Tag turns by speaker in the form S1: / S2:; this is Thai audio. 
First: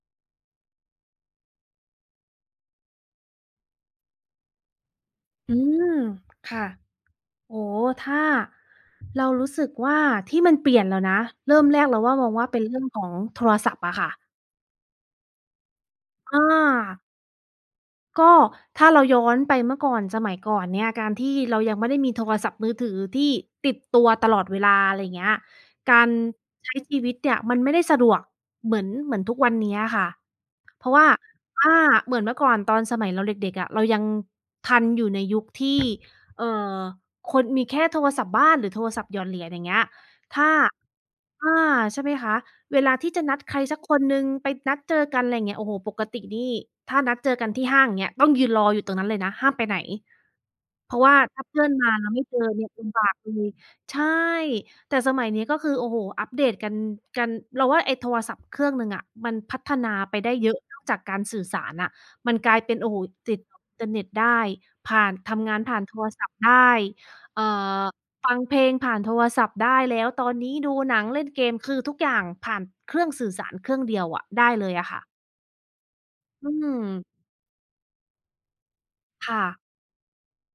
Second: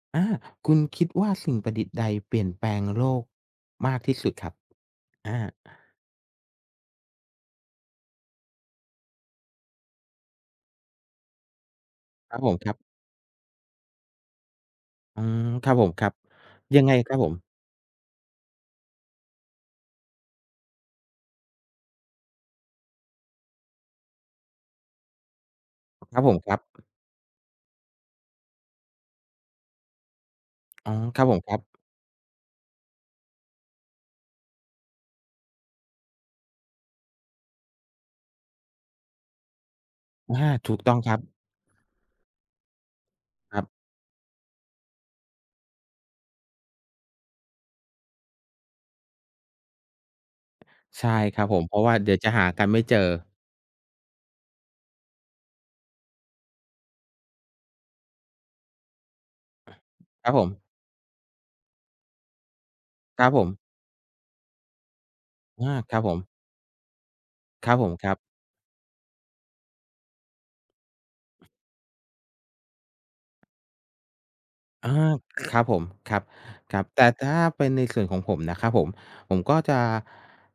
S1: อา คุณคิดว่าสิ่งประดิษฐ์ใดเปลี่ยนแปลงโลกมากที่สุดครับ? อ
S2: อื
S1: า
S2: ม ค่ะ โอ้ ถ้า เรารู้สึกว่าที่มันเปลี่ยนแล้วนะ เริ่มแรกเราว่ามอง
S1: ครับ
S2: ว่า
S1: ผ
S2: เป
S1: ม
S2: ็น
S1: ค
S2: เร
S1: ร
S2: ื
S1: ั
S2: ่
S1: บ
S2: องของโทรศัพท์อะค่ะ
S1: อืม ครับผม ครับ
S2: อ
S1: ยังไง
S2: า
S1: ครับผม?
S2: ก็ถ้าเราย้อนไปเมื่อก่อน สมัยก่อนเนี่ย การที่เรายังไม่ได้มีโทรศัพท์มือถือที่ติดตัวตลอดเวลา อะไรอย่างเงี้ย การ
S1: ครับผม ครับ
S2: ใช้ชีวิตเนี่ยมันไม่ได้สะดวก เหมือน เหมือนทุกวันเนี้ยอะค่ะ เพ
S1: อ
S2: ร
S1: ๋
S2: า
S1: อ
S2: ะว่า
S1: ครับผม ครับ
S2: อา เหมือนเมื่อก่อนตอนสมัยเราเด็ก ๆ อะ เรายังทันอยู่ในยุคที่ เอ่อ คนมีแค่โทรศัพท์บ้าน หรือโทรศัพท์หยอดเหรียญ อย่างเงี้ย
S1: อ
S2: ถ้
S1: า
S2: า
S1: ถูกต้องครับ
S2: อา ใช่ไหมคะ? เวลาที่จะนัดใค
S1: คร
S2: ร
S1: ับ
S2: สักคนหนึ่งไปนัดเจอกัน ไรเงี้ย โอ้โฮ ปกตินี่ถ้านัดเจอกันที่ห้าง อย่างเงี้ย ต้องยืนรออยู่ตรงนั้นเลยนะห้ามไปไหน เพรา
S1: ใ
S2: ะ
S1: ช
S2: ว
S1: ่
S2: ่า
S1: ค
S2: ถ
S1: ร
S2: ้
S1: ั
S2: า
S1: บ
S2: เพ
S1: ผ
S2: ื่
S1: ม
S2: อ
S1: เ
S2: น
S1: พราะ
S2: ม
S1: ว่
S2: า
S1: า
S2: แล
S1: เด
S2: ้
S1: ี
S2: ว
S1: ๋ย
S2: ไ
S1: ว
S2: ม่
S1: จะ
S2: เจ
S1: หา
S2: อ
S1: ก
S2: เน
S1: ั
S2: ี่
S1: น
S2: ย
S1: ไม่
S2: ล
S1: เจอ
S2: ำบากเลย ใช่ แต่สมัยนี้ก็คือ โอ้โฮ อัปเดต กัน กัน เราว่าไอ้โทรศัพท์เครื่องหนึ่งอะมันพัฒนาไป
S1: ค
S2: ไ
S1: ร
S2: ด
S1: ั
S2: ้
S1: บผ
S2: เยอะ
S1: ม
S2: นอกจากการสื่อสารอะ มันกลายเป็น โอ้โฮ
S1: ครับ
S2: ติ
S1: ผ
S2: ด
S1: ม
S2: อินเทอร์เน็ตได้ ผ่าน ทำงาน
S1: อา
S2: ผ่าน
S1: ค
S2: โ
S1: ร
S2: ท
S1: ับ
S2: ร
S1: ผม
S2: ศัพท์ได้ เอ่
S1: ครับผ
S2: อ
S1: ม ครับ
S2: ฟังเพลงผ่านโทรศัพท์ได้ แล้วตอนนี้ดูหนังเล่นเกม คือทุกอย่างผ่านเครื่องสื่อสารเครื่องเดียวอะได้เลยอ
S1: อ
S2: ะ
S1: า
S2: ค่ะ
S1: ครับผม ครับ
S2: อื
S1: ครับ แต่
S2: ม
S1: ถ้าเป็นในส่วนของผมนะครับผม
S2: ค
S1: ผ
S2: ่
S1: มก
S2: ะ
S1: ็จะ